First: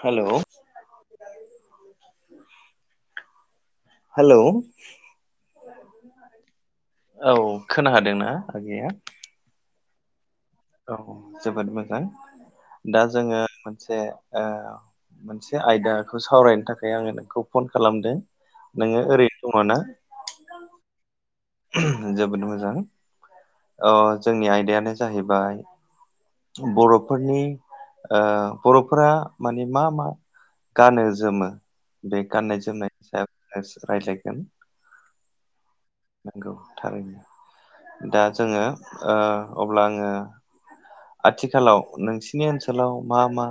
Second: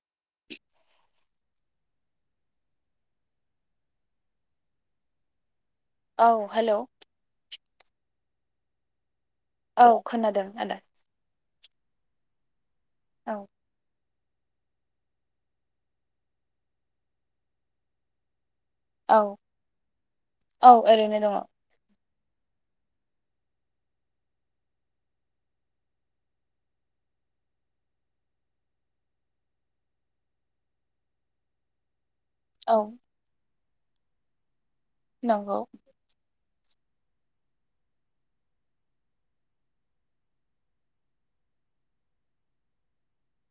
हेल' हेल' औ हेल' खोना हादोंना आगैया! औ खोनादों। आदा औ औ जोबोद मोजां! दा जोङो औ मोनसे- ओ मोनसे आयदाखौ सावरायनो थाखाय आङो नोंखौ फन खालामदों। नोङो औ ओरैनो दङ औ ओरैनो दङ जोबोद मोजां जोंनि आयदायानो जाहैबाय बर'फोरनि बर'फोरा माने मा मा गानो जोमो बे गाननाय औ जोमनायनि सायाव रायलायखोन नंगौ थारैनो दा जोङो अब्ला आङो आथिखालाव नोंसिनि ओनसोलाव मा मा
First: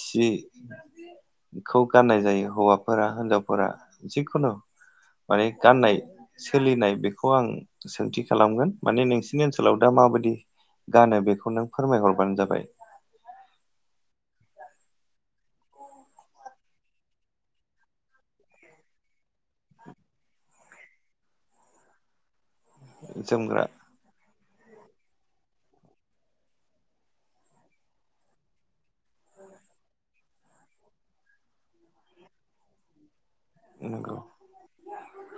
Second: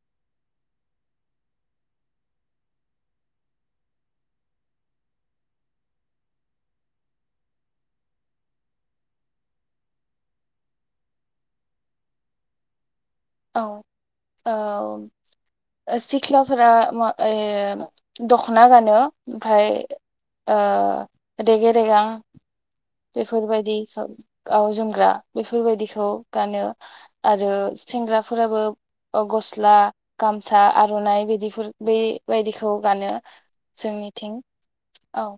सिखौ गाननाय जायो हौवाफोरा हिनजावफोरा जिखुनु माने गाननाय सोलिनाय बेखौ आं सोंथि खालामगोन माने नोंसिनि ओनसोलाव दा माबायदि गानो बेखौ नों फोरमायहरबानो जाबाय औ औ सिख्लाफोरा दख'ना गानो ओमफफ्राय रेगे रेगां जोमग्रा बेफोरबायायदि खौ गाव जोमग्रा बेफोरबायदिखौ गानो आरो सेंग्राफोराबो गस्ला गामसा आर'नाइ बिदिफोर बेबायदिखौ गानो। नंगौ जोंनिथिं औ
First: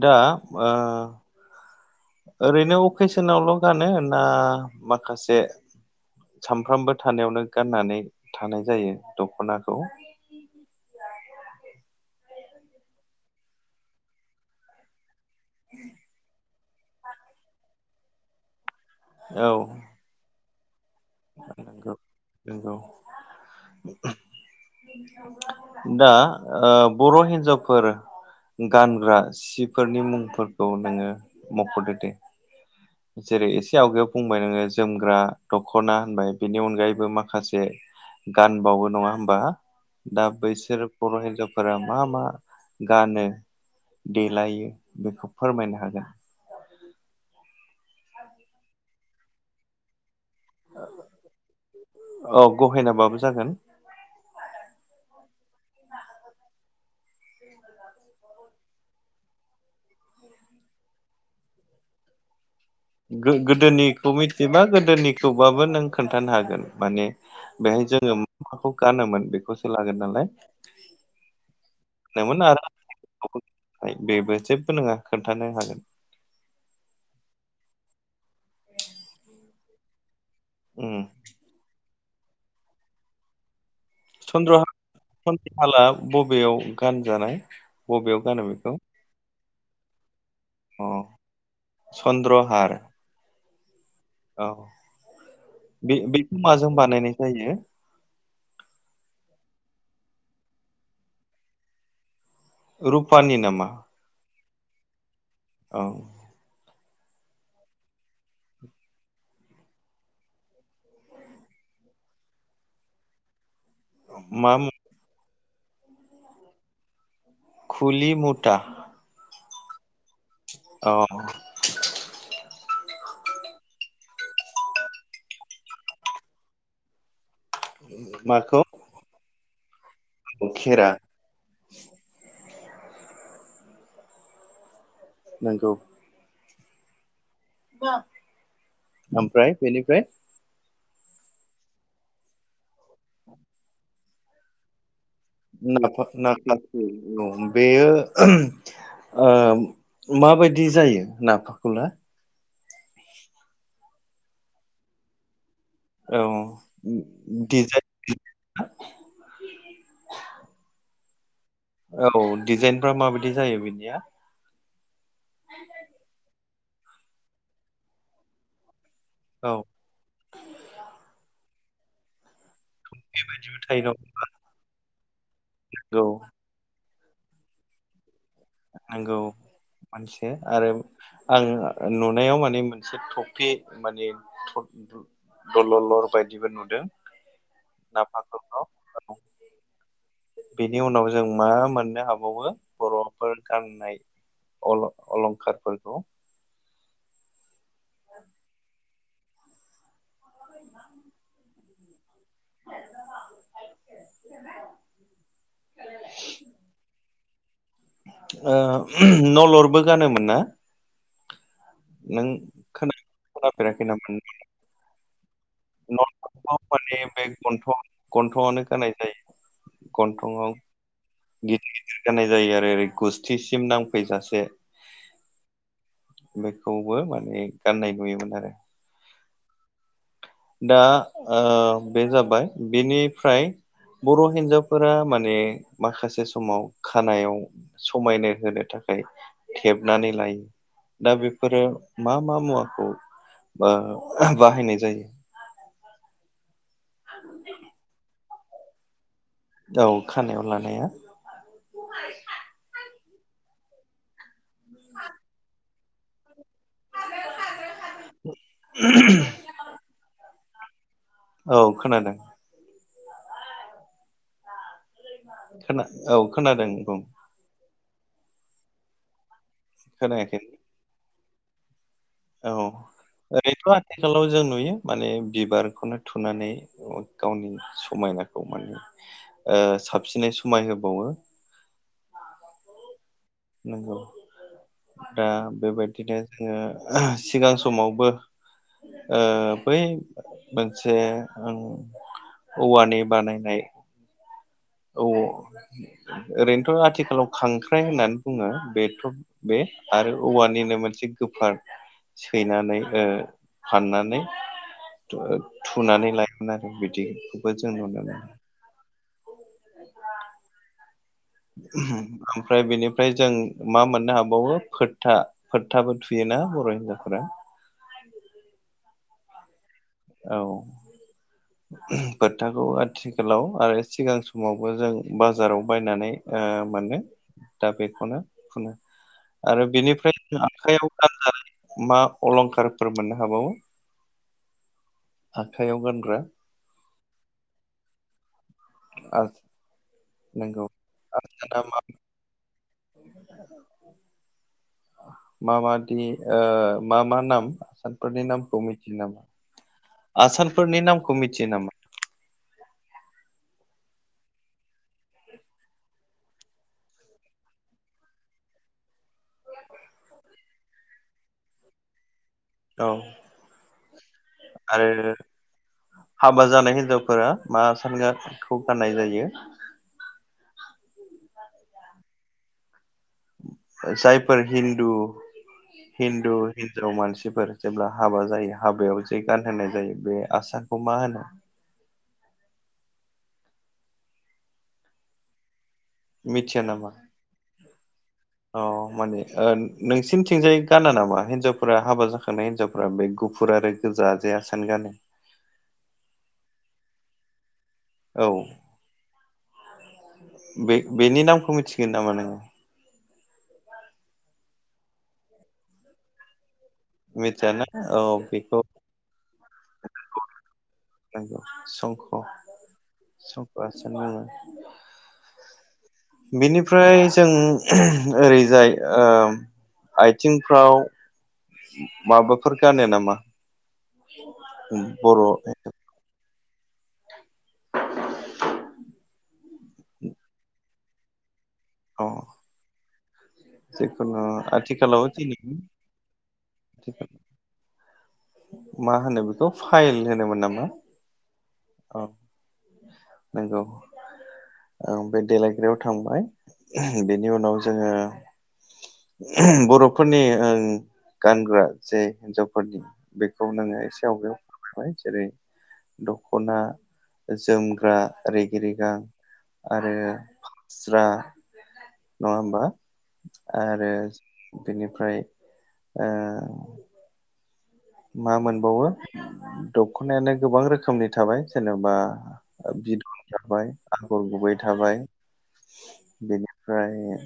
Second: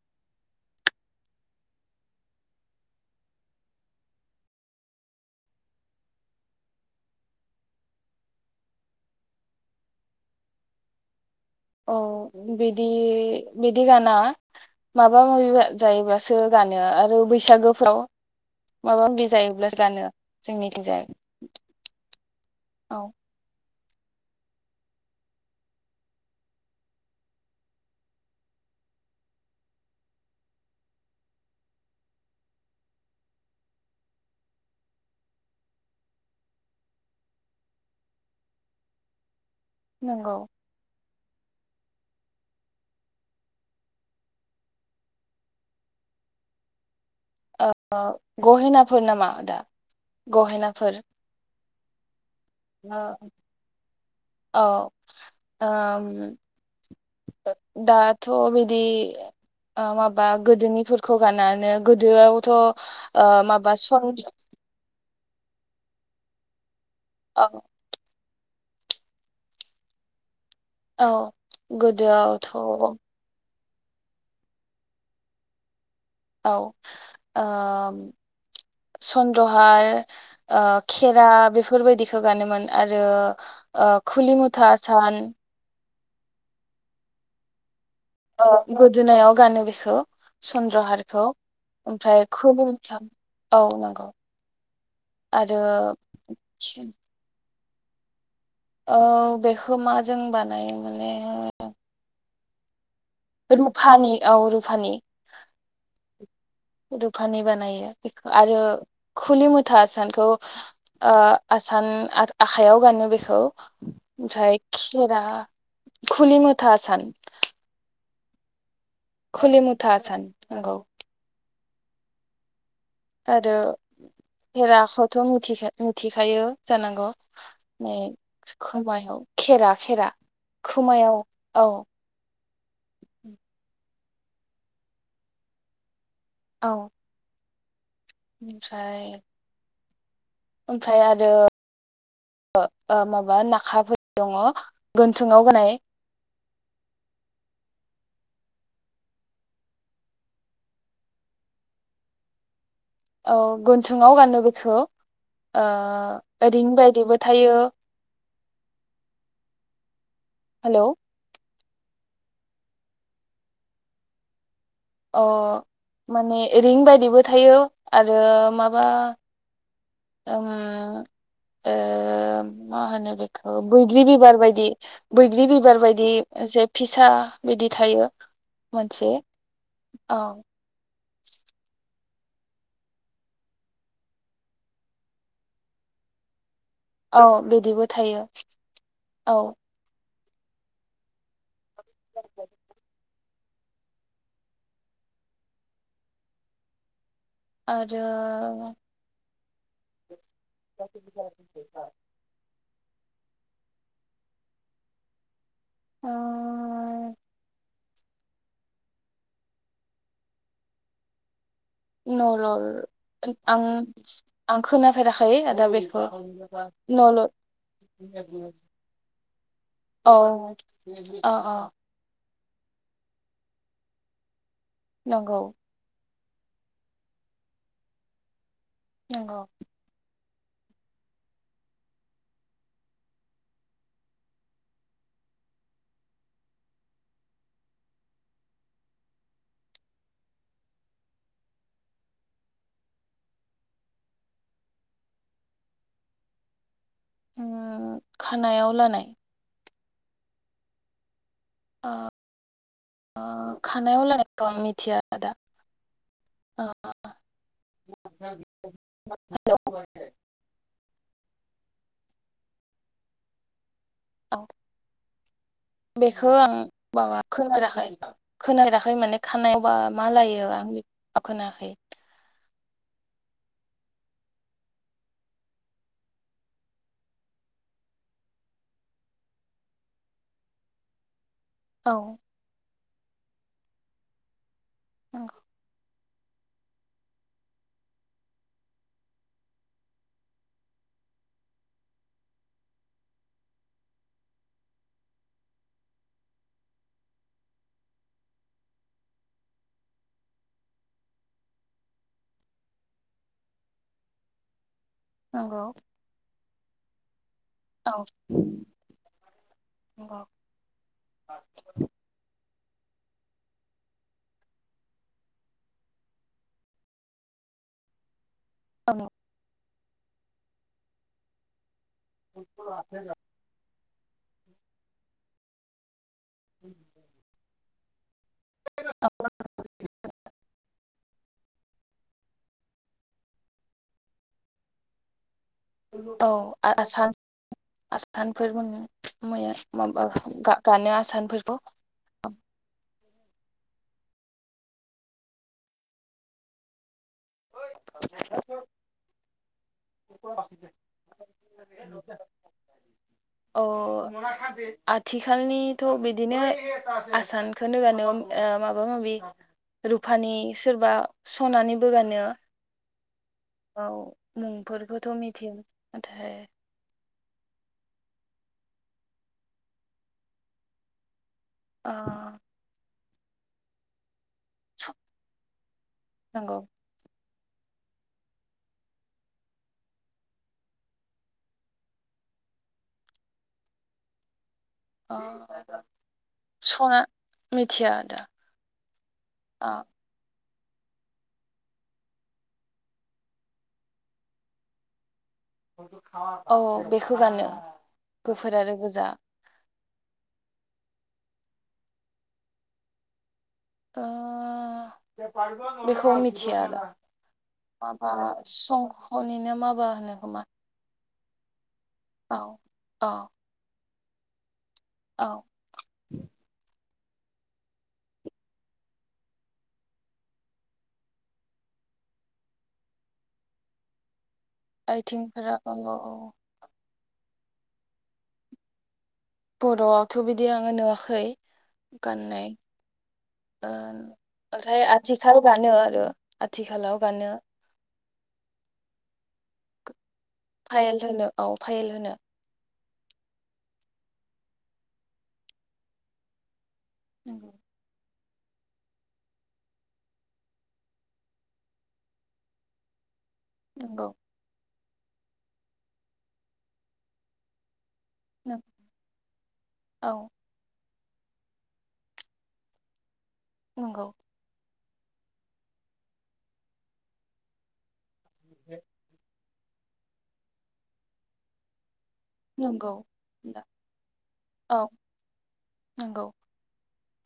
दा ओरैनो अकेसनावल' गानो ना माखासे सामफ्रामबो थानायावनो गाननानै थानाय जायो दख'नाखौ। औ बिदि बिदि गाना माबा माबा माबि जायोब्लासो गानो आरो बैसागोफ्राव माबा माबि औ जायोब्लासो गानो जोंनिथिंजाय नंगौ नोंगौ औ दा बर' हिन्जावफोर गानग्रा सिफोरनि मुंफोरखौ नोङो मख'दो दे जेरै एसे आवगायावायाव बुंबाय नोङो जोमग्रा दखना होनबाय बेनि अनगायैबो माखासे गानबावो नङा हबा? दा नंगौ बैसोर बर' हिन्जावफोरा मा मा गानो देलायो बेखौ फोरमायनो हागोन गहेनाफोर नामा दा गहेनाफोर? [inaudible] गहेनाबाबो ओ जागोन औ ओम दाथ' बिदि माबा गोदोनिफोरखौ गाननो गोदोआवथ' ओ माबा सन गोदोनिखौ मिथिबा गोदोनि थेवबाबो नों खोन्थानो हागोन माने औ बेहाय जोङो माखौ गानोमोन बेखौसो लागोन नालाय औ मोन गोदोआवथ' आरो बेबो जेबो नङा खोन्थानो हागोन औ सन्द्रहार उम खेरा बेफोरबायदि [unintelligible] आरो ओ खुलि चन्द्र मुथा चन्द्रहाला बबेयाव गानजानाय बबेयाव गानो ओ बेखौ गोदोनायाव गानो बेखौ अ चन्द्रहारखौ ओमफ्राय चन्द्रहार [unintelligible] औ नो औ बे बेखौ माजों बानायनाय जायो? औ बेखौ मा जों बानायो माने रुपानि नामा रुफानि औ रुफानि औ रुपानि बानायो बेखौ आरो खुलि मुथा आसानखौ ओ आसान आ-आखाइआव गानो बेखौ मा आमफ्राय मु- खेरा खुलि मुथा आसान।। गुलि मुथा खुलिमुथा आसान नंगौ अह आरो खेराखौथ' मिथिखा मिथिखायो जानांगौ। नै माखौ खोमायाव खेरा खेरा खेरा खोमायाव औ [inaudible] नंगौ औ [unintelligible] ओमफ्राय आमफ्राय बिनि फ्राय ओमफ्राय आरो ओ ओ माबा [unintelligible] गाननाय [unintelligible] बेयो ओ माबायदि जायो नाफाखुला औ गन्थुङाव गाननो बेखौ ओ औ ओरैनो बायदिबो थायो डिजाइन [unintelligible] हेलौ औ डिजाइनफ्रा माबायदि जायो बिनिया अ माने रिं बायदिबो थायो आरो माबा औ उम ओ मा होनो बेखौ थायो बैग्रि दं बिबार बायदि बैग्रि बिबार नंगौ बायदि जे फिस सा बिदि थायो। मोनसे नंगौ मोनसे औ आरो आङो नुनायाव माने मोनसे थफि माने थ दलरलर बायदिबो नु औ बिदिबो थायो औ बेनि उनाव जों मा मोननो हाबावो बर'फोर गाननाय अल अलंखारफोरखौ आरो [inaudible] ओ। ओ नलरबो गानोमोन ना? नों खोना नलर आं खोनाफेराखै नामा आं खोनाफेराखै। दा बेखौ नलरखौ माने बे गन्थं नलद गन्थंआवनो गाननाय जायो औ गन्थंआव अ अ। गिदिर गिदिर गाननाय जायो आरो ओरै गुस्थिसिम नांफैजासे। नंगौ। बेखौबो माने गाननाय नुयोमोन आरो। नंगौ। दा बे ओ जाबाय बेनिफ्राय बर' हिनजावफोरा माने माखासे समाव खानायाव समायनो होनो थाखाय थेबनानै लायो दा बेफोरो मा मा मुवाखौ ओ बाहायनाय जायो। उम [inaudible] खानायाव लानाय। औ खानायाव लानाया। आ। आ खानायाव लानाय। [unintelligible] मिथिया आदा। [inaudible] औ खोनादों। औ। खोना औ बेखौ आं खोनादों बुं माबा खोनाराखै। खोनाराखै माने खानायाव। बा मा खोनायाखै लायो आं बे औ खोनायाखै। औ ओरैथ' आथिखालाव जों नुयो माने बिबारखौनो थुनानै गावनि समायनाखौ माने ओ साबसिनै समाय होबावो। औ। नंगौ। दा नंगौ बेबाय‌। बिदिनो जोङो सिगां समावबो ओ बै मोनसे ओं औवानि बानायनाय। औ ओरैनोथ' आथिखालाव खांख्राइ होननानै बुङो बेथ' बे आरो औवानिनो मोनसे गोफार सैनानै फाननानै। नंगौ थुनानै लायगोन आरो बिदि दे। ब औ मोन नंगौ ओमफ्राय बेनि ओमफ्राय जों मा मोननो हाबावो फोर्था फोथाबो थुयोना बर' हिनजावफोरा। औङ। औ। फोथाखौ आथिखालाव आरो सिगां समावबो जों बाजाराव बायनानै। आ माने दा बेखौनो औ आरो बेनिफ्राय आखायाव मा अलंखारफोर मोननो हाबावो आखाइयाव गानग्रा औ आसान नोंथां बेफोर मोनो मैया माबा नंगौ गा-गानो आसानफोरखौ आसाना मा मा माबादि मा मा नाम आसानफोरनि नामखौ मिथियो नामा आसानफोरनि नामखौ मिथिया नामा अ आथिखालनिथ' बिदिनो आसानखोनो गानो माबा माबि रुफानि सोरबा सनानिबो गानो औ औ मुंफोरखौथ' आरो मिथिया नाथाय फोरा मा आसानखौ गाननाय जायो। अ जायफोर हिन्दु हिन्दु नांगौ हिनजाव मानसिफोर जेब्ला हाबा जायो हाबायाव जे गानहोनाय जायो बे आसानखौ मा होनो अ मिथिया नामा आदा अ माने नोंसिनिथिंजाय गाना नामा हिन्जावफोरा हाबा जाखांनाय हिनजावफोरा बे गुफुर आरो गोजा जे आसान गानो औ बेखौ गानो गोफोर आरो गोजा बे-बेनि नामखौ मिथिगोन नामा नोंङो ओ बेखौ मिथिया मिथियाना औ माबा बेखौ संख'निनो मा बा होनो खोमा नोंगौ सं औ औ सान बुंङो औ बेनिफ्राय जों ओरैजाय ओ आयथिंफ्राव माबाफोर गानो नामा आइथिंफ्राव औ औ बर'आवथ' बिदि आंङो नुवा खै गाननाय ओ जिखुनु ओमथाय आथिखालाव दिनै आथिखाल गानो आरो आथिखालाव गानो मा होनो बेखौ फाइल। होननो मोन नामा? फायेल होनो औ फाइल औ होनो। नंगौ ओं बे देलायग्रयाव थांबाय। बेनि नंगौ उनाव जोङो बर'फोरनि ओ गानग्रा जे हिनजावफोरनि बेखौ नोंङो एसे नंगौ आवगायाव जेरै दखना जोम ग्रा रेगि नों रेगां आरो औ ज्रा नंङा होमबा। आरो नंगौ बिनिफ्राय ओ मा मोनबावो दख'नायानो गोबां रोखोमनि थाबाय जेनेबा नंगौ बिदर आदा थाबाय आगर गुबै औ थाबाय नंगौ बेनिफ्राय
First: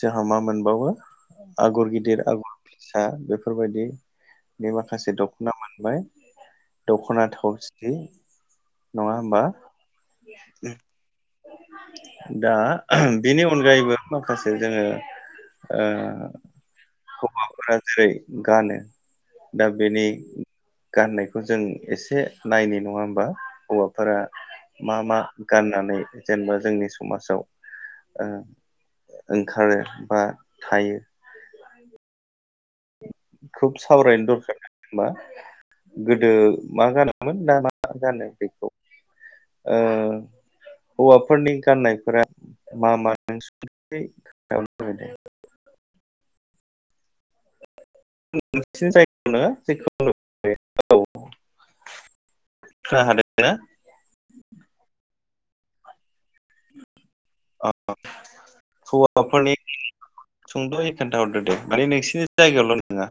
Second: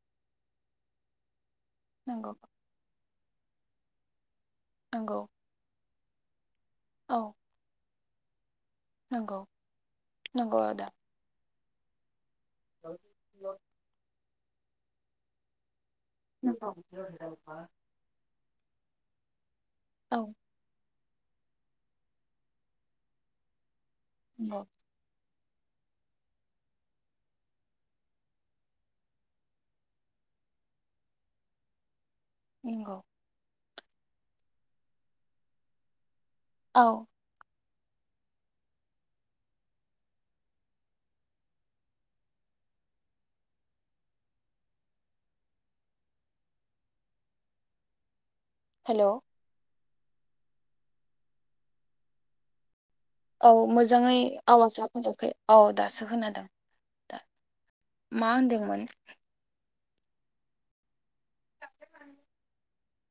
जोंहा मा मोनबावो आगर गिदिर नंगौ आगर फिसा आ बेफोरबायदि बे माखासे नंगौ दख'ना मोनबाय। औ दख'ना थावस्रि। नंगौ नंगौ आदा। [unintelligible] दा बेनि अनगायैबो माखासे जोङो ओ नंगौ हौवाफोरा जेरै गानो दा बेनि औ गाननायखौ जों एसे नायनि नङा होमबा हौवा फोरा नंगौ मा मा गाननानै जेनेबा जोंनि समाजाव ओ ओंखारो बा थायो नंगौ खुब सावरायनो दरखार मा गोदो मा औ गानोमोन ना मा मा गानो बेखौ ओ हौवाफोरनि गाननायफोरा मा मा नोंस [unintelligible] हेल' [unintelligible] औ औ हादोंना मोजाङै आवाजया फैयाखै औ दासो खोनादों दा मा होनदोंमोन हौवाफोरनि सुंदयै खोन्थाहरदो दे माने नोंसिनि जायगायावल नङा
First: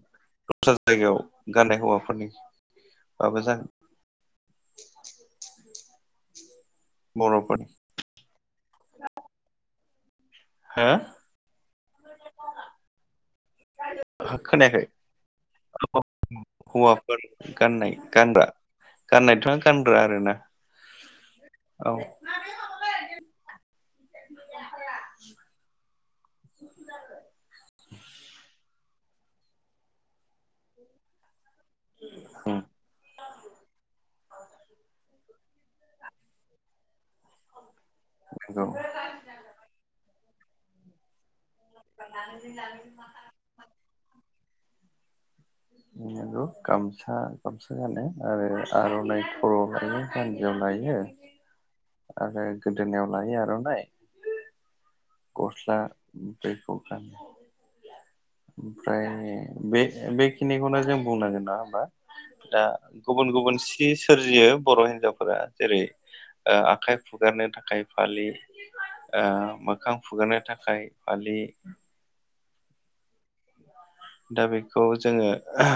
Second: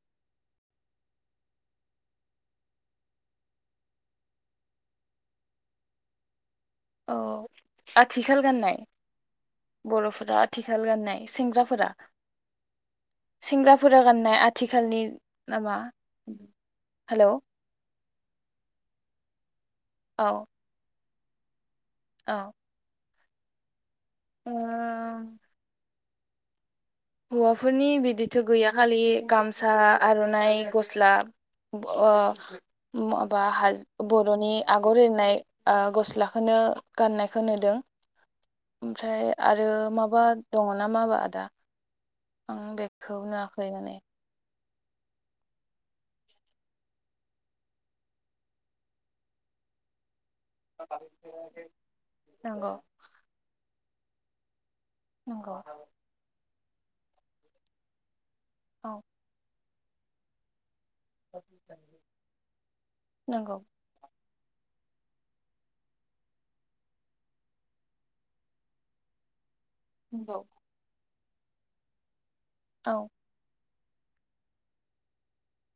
दस्रा जायगायाव गाननाय हौवाफोरनि बाबो जागोन औ बर'फोरनि आथिखाल गाननाय बर'फो आथिखाल हो गाननाय सेंग्राफोरा सेंग्राफोरा गाननाय खोनायाखै आथिखालनि नामा हौवाफोर हेलौ गाननाय गानग्रा गाननायथ आं गानग्रा आरोना औ [inaudible] औ ओ [inaudible] हौवाफोरनि बिदिथ गैय खालि गामसा आरनाइ गस्ला ब माबा हाज बरनि आगर एरनाय गस्लाखोनो ओ गाननायखौ नुदों। नंगौ ओमफ्राय आरो माब बा दङ ना मा बा आदा आंनि बेगखौ नुवाखै माने गामसा गामसा गानो आरो आर'नाइ खर'आव लायो जानजियाव लायो आरो नंगौ गोदोनायाव लायो आर'नाइ नंगौ गस्ला दैखौ [unintelligible] औ ओमफ्राय बे बेखिनिखौनो जों बुंनांगोन नङा होमबा दा गुबुन नंगौ गुबुन सि सोरजियो बर' हिनजावफोरा जेरै ओ आखाइ फुगारनो थाखाय फालि ओ मो मोखां नंगौ फुगारनो थाखाय फालि औ दा बेखौ जोङो आ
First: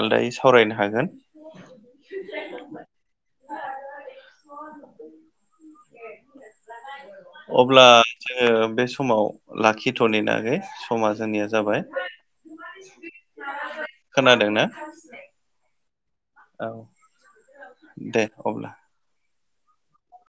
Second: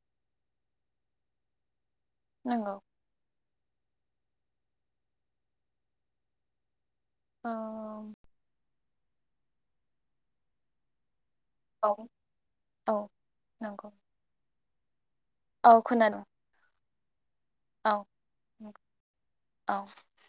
आलदायै सावरायनो हागोन नंगौ [inaudible] औ अब्ला जोङो बे [unintelligible] समाव लाखिथ'नोना आगै समा जोंनिया जाबाय औ औ नंगौ खोनादों ना [unintelligible] औ खोनादों औ औ दे अब्ला नंगौ औ